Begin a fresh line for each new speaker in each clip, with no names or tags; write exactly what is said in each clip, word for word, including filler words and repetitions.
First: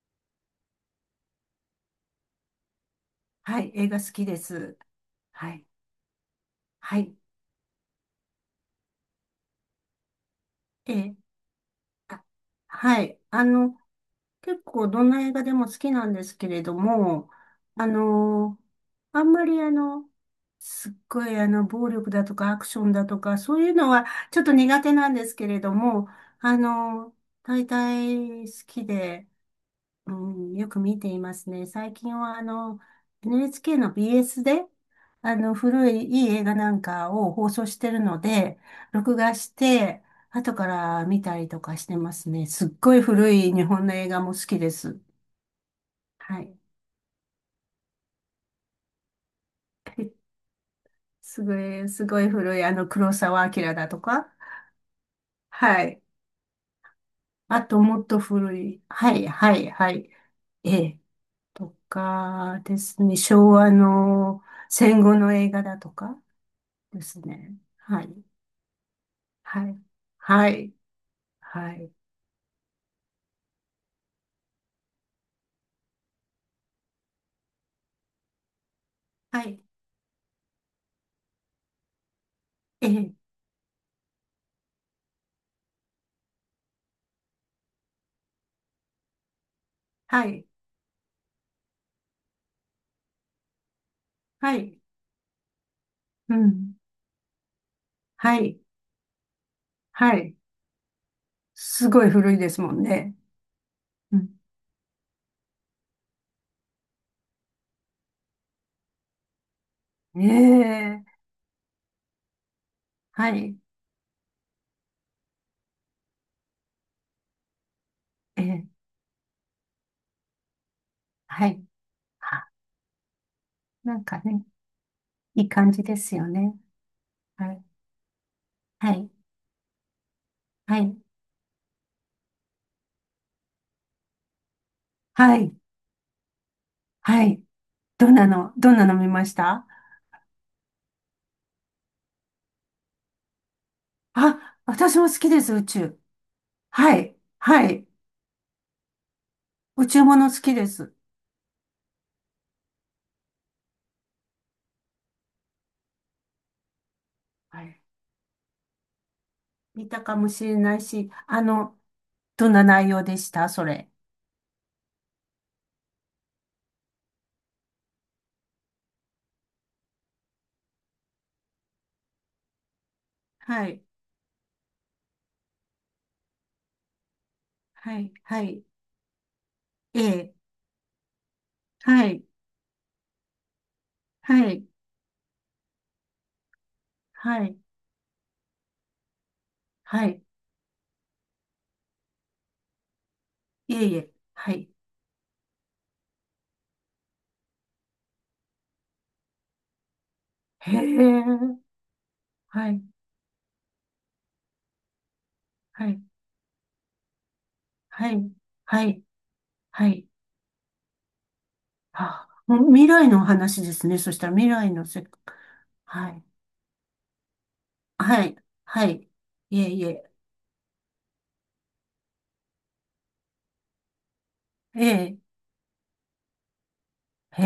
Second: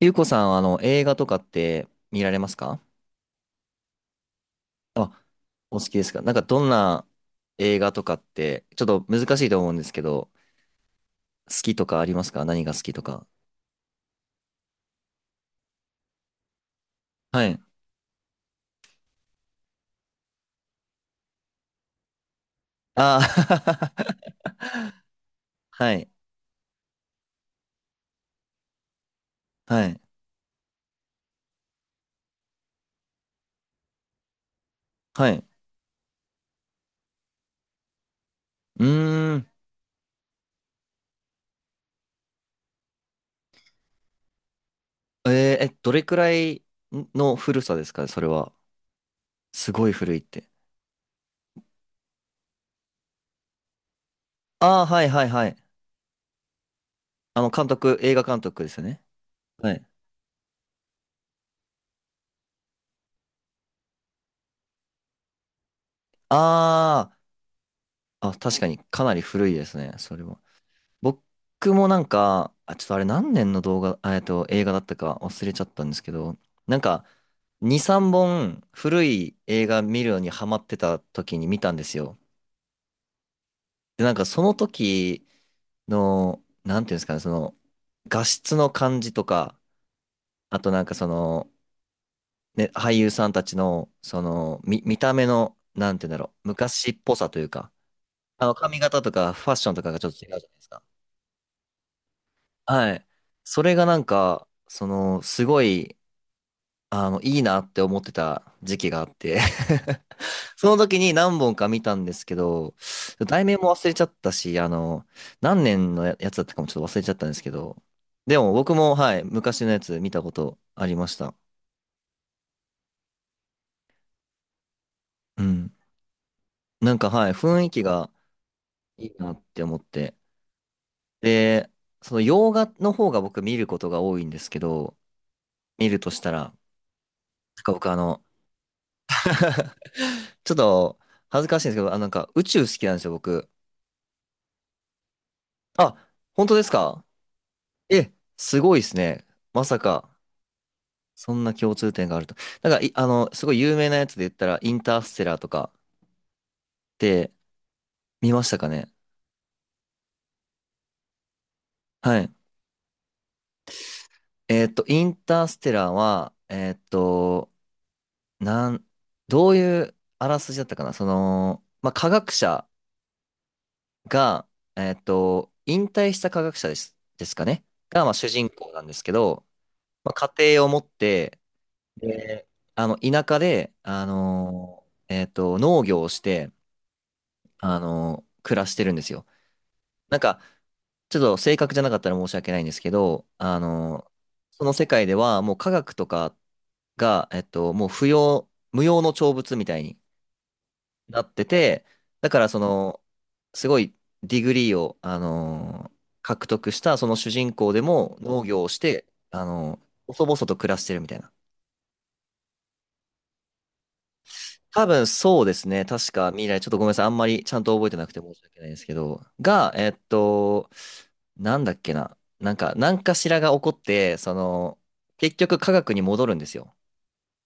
ゆうこさんは、あの、映画とかって見られますか？
はい、映画好きです。
あ、
はい、
お好きですか？なんか、どん
は
な
い、
映画とかって、ちょっと難しいと思うんですけど、
えー、
好きとかありま
あ、
すか？何が好きと
はい、
か。
あの、結構どんな映画でも好きなんですけれども、
はい。
あのーあんまりあの、すっごいあの、暴力だとかアクションだと
あ
か、そういうのはちょっと苦手
あ
なんですけれ ど
は
も、
い。
あのー大体好きで、
はい。
うん、よく見ていますね。最近はあの、エヌエイチケー の ビーエス で、
は
あ
い。
の、古いいい映画なんかを放送してるので、
う
録画
ーん。
して、後から見たりとかしてますね。すっごい古い日本の映画も好きです。
えーえ、どれくら
はい。
いの古さですかそれは？すごい古いって。
すごい、すごい古い、あの、黒澤明だとか。
ああ、はいはいはい。
はい。
あの、
あ
監
と、
督、
もっ
映
と
画監
古
督です
い。
よね。
はい、はい、
はい。
はい。ええ。とかですね。昭和の戦後の映画だとかで
あ
すね。はい。
あ、あ、確かにかなり古いで
は
す
い。
ね。それは。
はい。は
僕も
い。
なんか、あ、ちょっとあれ何年の動画、あえっと、映画だったか忘れちゃったんですけど、なんか、に、さんぼん古い
はい。
映画見るのにハマってた時に見たんですよ。
ええ。
で、なんかその時の、なんていうんですかね、その、画質の感じとか、
はい。
あとなんかその、ね、俳優さんたちの、そ
は
の、
い。
見、見た目の、なんていうんだろ
う
う、
ん。
昔っぽさというか、
は
あの、
い。
髪型とかファッションとかがちょっ
は
と違うじゃ
い。
ないですか。
すごい古いですもん
はい。
ね。
それがなん
うん。
か、その、すごい、あの、いいなって思ってた時期があって
え
その時に
え。
何本か見たんですけど、
は
題
い。
名も忘れちゃったし、あの、何年のやつだったかもちょっと忘れちゃったんですけど、で
え
も
え。
僕も、はい、昔のやつ見たことありました。
はい。あ、なんかね、
う
いい感
ん。
じですよね。
なんか、はい、
は
雰
い。
囲気が
は
い
い。
いなって思って。
はい。
で、その洋画の方が僕見ることが多いんですけど、
はい。
見るとしたら、なん
はい。
か僕あ
どん
の、
なの、どんなの見ました？
ちょっと恥ずかしいんですけど、あ、なんか宇宙好きなんですよ、僕。
あ、私も好きです、宇宙。
あ、本当です
は
か？
い。はい。
え、すごいですね。まさ
宇宙
か、
もの好きです。
そんな共通点があると。なんか、い、あの、すごい有名なやつで言ったら、インターステラーとかって
はい。
見ましたかね？
見たかもしれないし、あの、
はい。
どんな内容でしたそれ？
えーっと、インターステラーは、えーっと、なん、どういうあらすじだったかな。その、まあ、科学者
はい。
が、えーっと、引退した科学者です、ですかね
は
が、ま
い、
あ、主
は
人
い、
公なんですけど、
え
まあ、
え、
家庭を持って、
はい、
で、あの、田舎で、あ
はい、
のーえーっと、農業をして、
はい、
あの、暮らしてるんですよ。
は
なん
い、
か、ちょっと正確じゃなかったら申し訳ないんですけど、あ
いえい
の、
え、は
そ
い、
の世界ではもう科学とかが、えっと、もう不要、無用の長物みたいに
へ
な
え、
ってて、だからそ
はい、
の、すごいディグリーを、あ
は
の、
い、
獲得したその主人公で
は
も
い、
農業をし
はい、
て、あの、
はい、
細々と暮らしてるみたいな。
あ、もう未来のお話ですね。そしたら未来の
多
せ、
分そうですね。
は
確
い、
か未来、ちょっとごめんなさい。あんまりちゃんと覚えてなくて
は
申
い、
し訳ないです
は
け
い、
ど、
いえ
が、
い
えっ
え、
と、なんだっけな。なんか、何かしらが起こって、その、
ええ、
結局科学に戻るんですよ。
へ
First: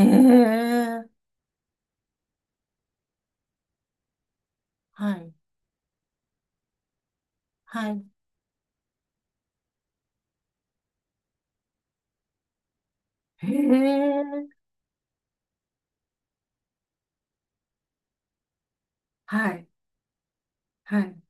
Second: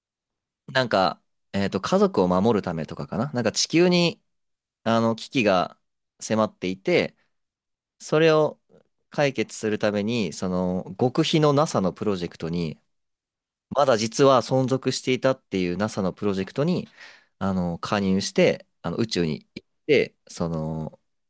なん
え、
か、えっと、家族を守るためとかかな。なんか地球に、あ
は
の、危
い、
機が迫っていて、
はい、
それを解決するために、その、極秘の NASA のプロジェクトに、
へ
まだ実は
え、
存続していたっていう NASA のプロジェクトに、あの、加入して、あの、宇宙に
は
行っ
い、
て、その、
はい。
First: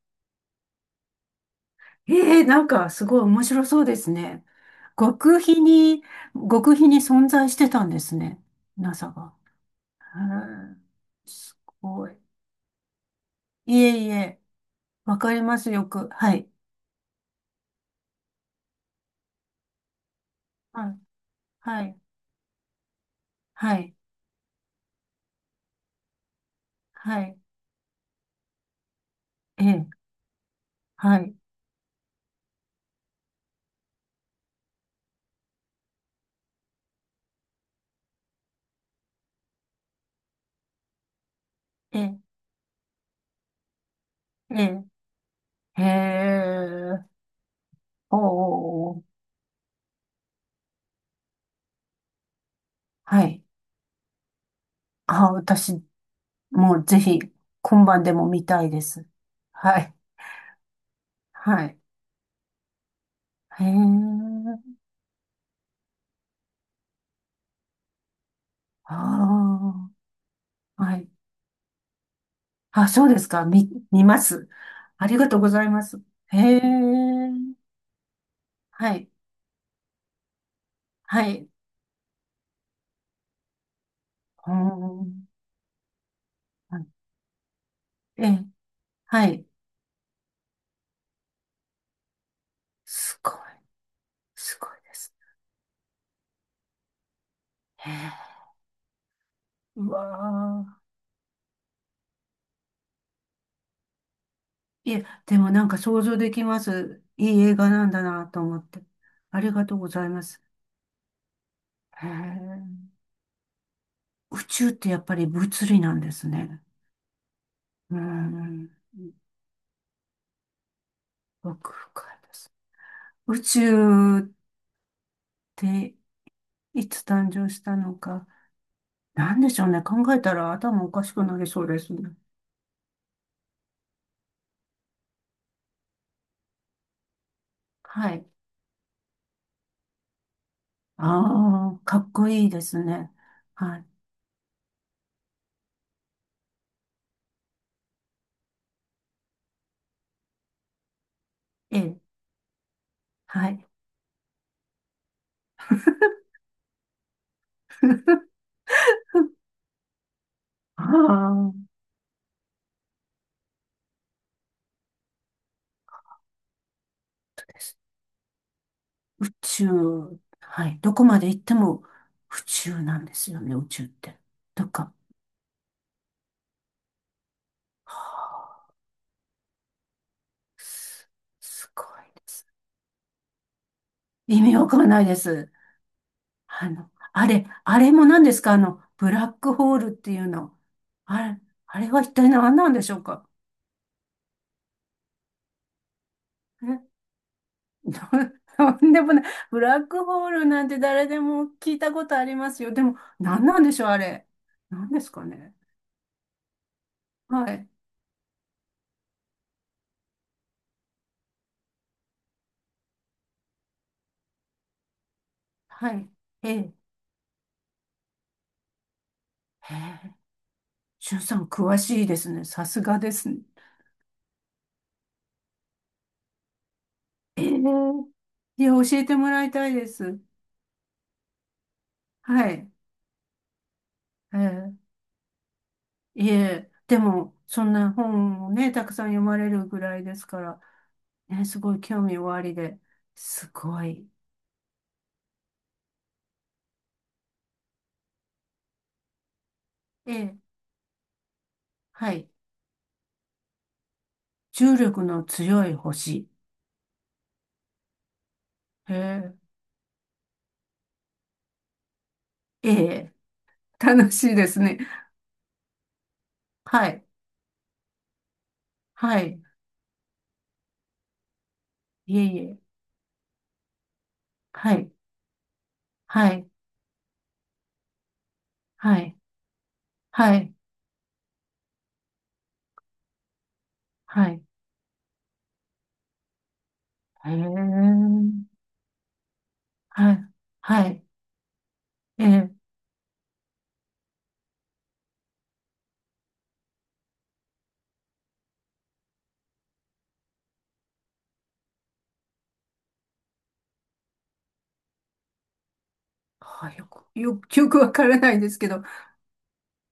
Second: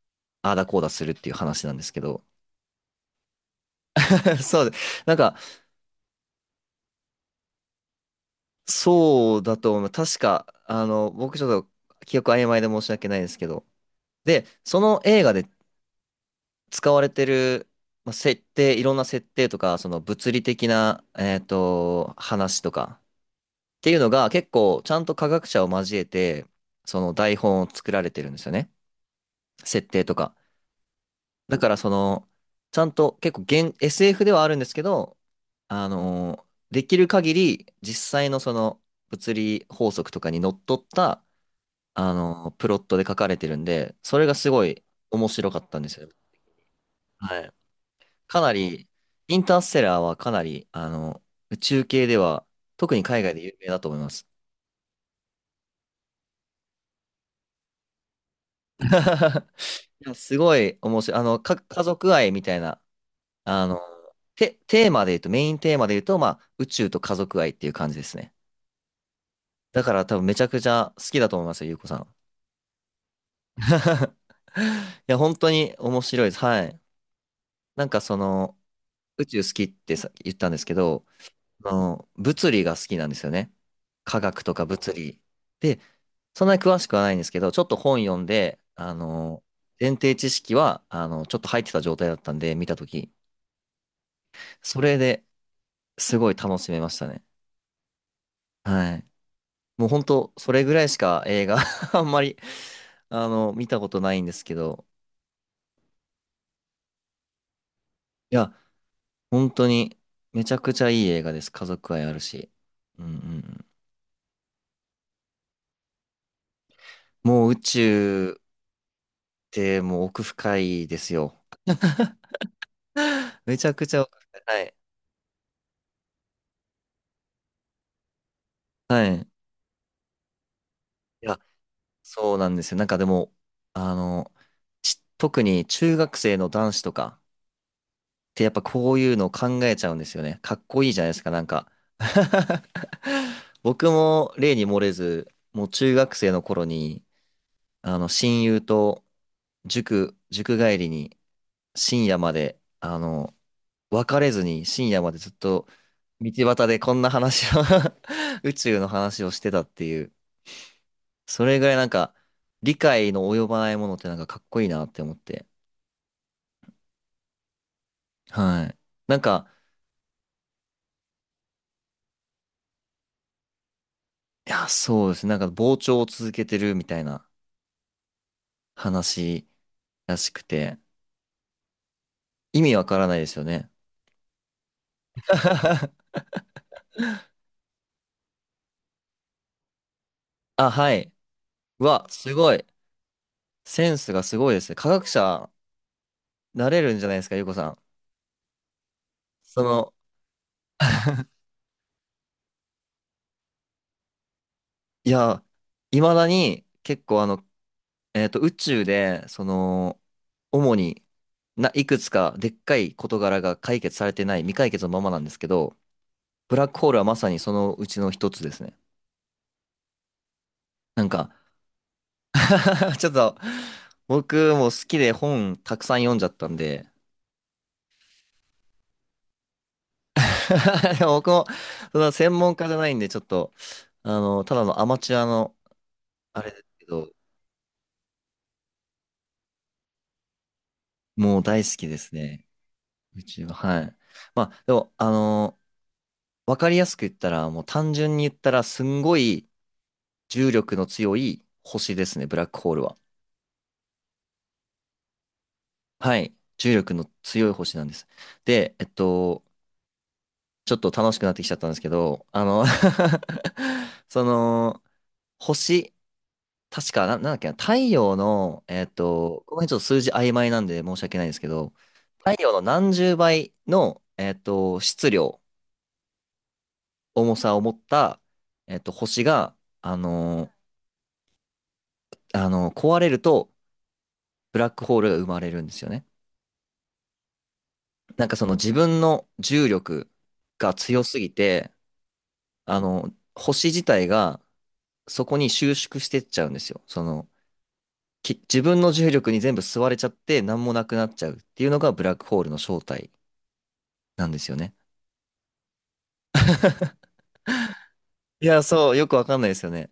ああだこうだするっていう話なんですけど。
ええ、なんかすごい面白そうです ね。
そうで、なんか、
極秘に、極秘に存在してたんですね。NASA が。
そうだと思う。確か、
へ
あの、
え、
僕ち
す
ょっと
ごい。
記憶曖昧で申し訳ないですけど。
いえいえ、
で、その
わ
映画
かり
で
ます、よく。はい。
使われてる、まあ、設定、いろんな設定とか、その物理的
はい。
な、えっ
はい。
と、話とか
は
って
い。
いうのが結構ちゃんと科学者を交えて、その
は
台
い。
本を作られてるんですよね。
え
設
え、
定とか。
はい。
だからその、ちゃんと結構現 エスエフ ではあるんですけど、あのーできる限り実際のその物理法則とかにのっとった、
え
あ
え、
のープロットで書かれてるんで、それがすごい
え
面白かった
え、
ん
へ
ですよ。
え。
はい。
おーお
かなり、
ー。おー、
インターステラーはかなり、あの、宇宙系では、特に海
は
外で
い。
有名だと思います。
あ、私、もうぜひ、今晩でも見たいで す。はい。
いや、すごい面白い。あの、か、
はい。
家族愛みたいな
へ
あ
え。
の、て、テーマで言うと、メインテーマで言うと、まあ、宇宙と家族愛っていう感じですね。だ
あ
から多分めちゃくち
あ。
ゃ
は
好
い。
きだと思いますよ、ゆうこさん。
あ、そうですか。見
い
見ます。あり
や、
が
本
とうご
当
ざい
に
ます。
面白いです。
へえ。
はい。なんかその、
はい。
宇宙好きってさ、言ったんですけど、
はい。
あの、物理が好きなんですよね。科学
うー
とか物理。
ん。
で、そんなに詳
は
し
い、
くはないんですけど、ちょっと本読
え
ん
え。
で、あ
は
の、
い。
前提知識は、あの、ちょっと入ってた状態だったんで、見たとき。
すごい。すごい
そ
で
れ
す。
ですごい楽しめましたね。
へえ。
はい。もう
う
ほんと、そ
わ
れぐ
あ。
らいしか映画 あんまり、あの、見たことないんですけど、
いえ、でもなんか想像できます。いい映画なんだな
い
と
や、
思って。あ
本
りが
当
とうご
に、
ざいます。
めちゃくちゃいい映画です。家族愛
へ
あるし。
え。
うんうんうん。
宇宙ってやっぱり物理なんですね。
もう宇
うー
宙っ
ん。
てもう奥深いですよ。
奥深いです。宇
めちゃくちゃ奥
宙っ
深い。
ていつ誕生したのか。
はい。はい。い
なんでしょうね。考えたら頭おかしくな
や、
りそうですね。
そうなんですよ。なんかでも、あの、ち特に中学生の男子とか、
はい。
てやっぱこういうのを考えちゃうんですよね。かっこいいじゃないですか、なんか。
ああ、かっこいいで すね。は
僕
い。
も例に漏れず、もう中学生の頃に、あの、親友と塾、塾帰りに
ええ、
深夜まで、あの、
はい。
別れずに深夜までずっと道端でこんな話を 宇宙の話をしてたっていう、
あ
それぐ
あ、
らいなんか、理解の及ばないものってなんかかっこいいなって思って。
です
はい。なん
宇
か、
宙。はい。どこまで行っても宇宙なんですよね、宇宙って。
いや、
とか。
そうですね。なんか膨張を続けてるみたいな。
はあ、
話らしくて、
す、すごいです。
意味わからないですよね。
意味わかんないです。あの、あれ、あれも何ですか、あの、ブラックホールっていうの？
あ、はい。
あれ、あ
う
れは
わ、
一体
すご
何
い。
なんでしょうか？
センスがすごいですね。科学者、なれ
え。
るんじゃないですか、ゆうこさん。
とんでもない。ブ
そ
ラッ
の、
クホールなんて誰で も聞いたことありますよ。でも、何なんでしょう、あれ。何で
い
すか
や、
ね。
いまだに結構あの、
はい。
えっと、宇宙で、その、主にな、いくつかでっかい事柄が解決されてない、未解決のままなんですけど、
はい。え
ブラッ
え。
クホールはまさにそのうちの一つですね。
へえ。
なん
しゅん
か
さん、詳しいですね。さす が
ちょっ
です
と、
ね。
僕も好きで本たくさん読んじゃったんで、
ええ。いや、教えてもらいたいです。
でも僕も、その専
は
門家
い。
じゃないんで、ちょっと、あ
え
の、ただのア
え。
マチュアの、
い
あれです
え、
け
で
ど、
も、そんな本をね、たくさん読まれるぐらいですから、
もう
ね、す
大好
ごい
きで
興
す
味おあ
ね。
りで、
うち
す
は、は
ご
い。
い。
まあ、でも、あの、わかりやすく言ったら、もう単純に言ったら、すんごい
ええ。
重力の強い星で
は
すね、
い。
ブラックホールは。
重力の強い
は
星。
い。重力の強い星なんです。で、えっ
へえ。
と、ちょっと楽しくなってきちゃったんですけど、あの
ええ。楽
そ
しいですね。
の、星、
は
確か、
い。
な、なんだっけな、太陽の、えっ
はい。
と、この辺ちょっと数字曖昧なんで申し訳ないんですけど、
いえい
太陽
え。
の何十倍の、えっ
は
と、
い。
質量、
はい。
重さを持った、えっと、
はい。
星が、あ
はい。
のーあのー壊れると、
はい。
ブラックホールが生まれるんですよね。
へえ。
なんかその自分の重力
はい。
が
は
強
い。
すぎて、
ええ。
あの、星自体がそこに収縮してっちゃうんですよ。その、き自分の重力に全部吸われちゃって、何もなくなっちゃうっていうのがブラックホールの正体。なんですよね。
はい。よく、よく、よくわからない
い
です
や、
けど。
そう、よくわかんないですよね。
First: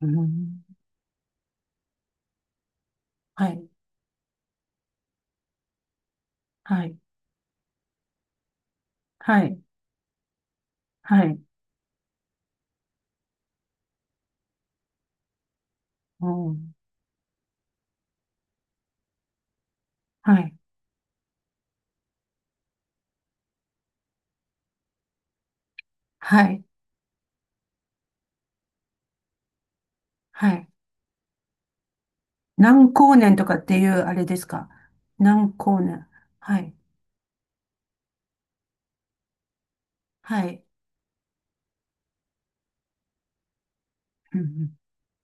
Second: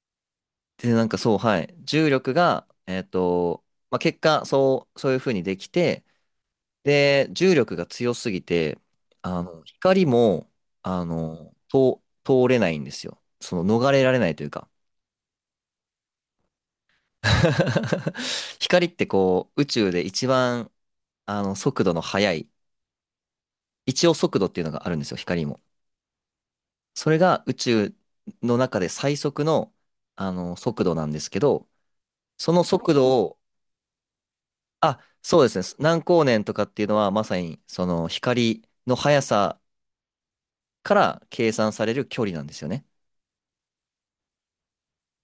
うん。
で、なんかそう、はい。重力が、えっ
は
と、
い。
まあ、結果、そう、そういうふうにできて、
はい。
で、重力が強すぎて、
は
あ
い。
の、光も、あ
はい。
の、通、通れないんですよ。その、逃れられないというか。
うん。
光ってこう、宇宙で一
はい。
番、あの、速度の速い、一応速度っていうのがあるんですよ、光も。
はい。
それが宇宙の中で最速の、あ
は
の、
い。
速度なんですけど、その
何
速
光
度
年
を、
とかっていうあれですか？
あ、そうで
何
すね。
光
何
年。
光年と
は
かっ
い。
ていうのは、まさに、その、光の速さ
はい。
から計算される距離なんですよね。
うんうん。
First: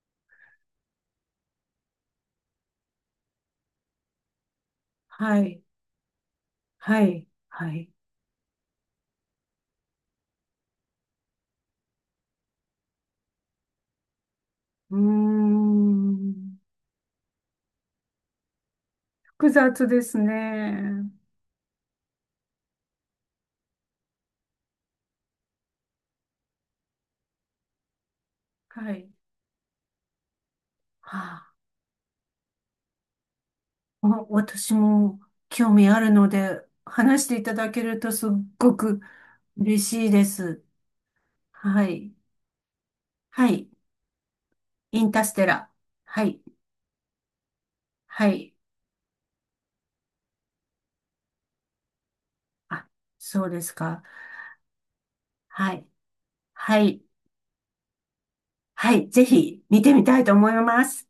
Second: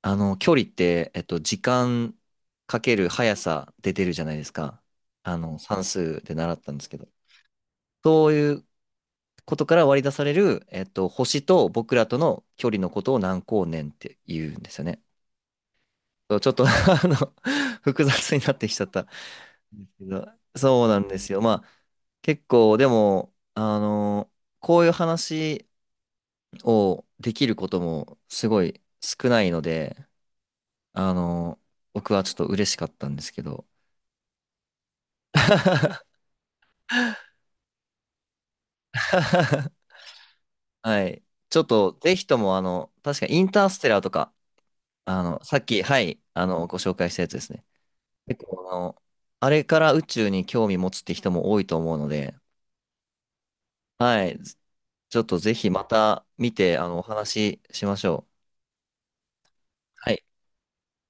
あの、距離って、えっと、時間かける速さで出るじゃないですか。あ
は
の、
い。
算数で習ったんですけ
は
ど。
い。はい。
そういうことから割り出される、えっと、星と僕らとの距離のことを何光年って言うんですよ
うー
ね。そうちょっ
ん。
と あの、複雑になってきちゃったんで
複雑
す
で
け
す
ど。そうな
ね。
んですよ。まあ結構でも、あのこういう話をできることもすごい
はい。
少ないので、あ
はあ、
の僕はちょっと嬉しかったんですけど。
お私も興味ある ので、話していただけるとすっごく嬉しいです。
はい。ちょっ
は
と、
い。
ぜひとも、あの、確かイ
は
ンター
い。
ステラーとか、
インタ
あ
ース
の、
テ
さっ
ラ。
き、はい、
はい。
あの、ご紹介したやつですね。
は
結
い。
構、あの、あれから宇宙に興味持つって人も多いと思うので、
あ、そうですか。
はい。ちょっとぜひ
は
ま
い。
た見て、
は
あの、お
い。
話ししましょう。
はい。ぜひ見てみ
は
た
い。
いと思います。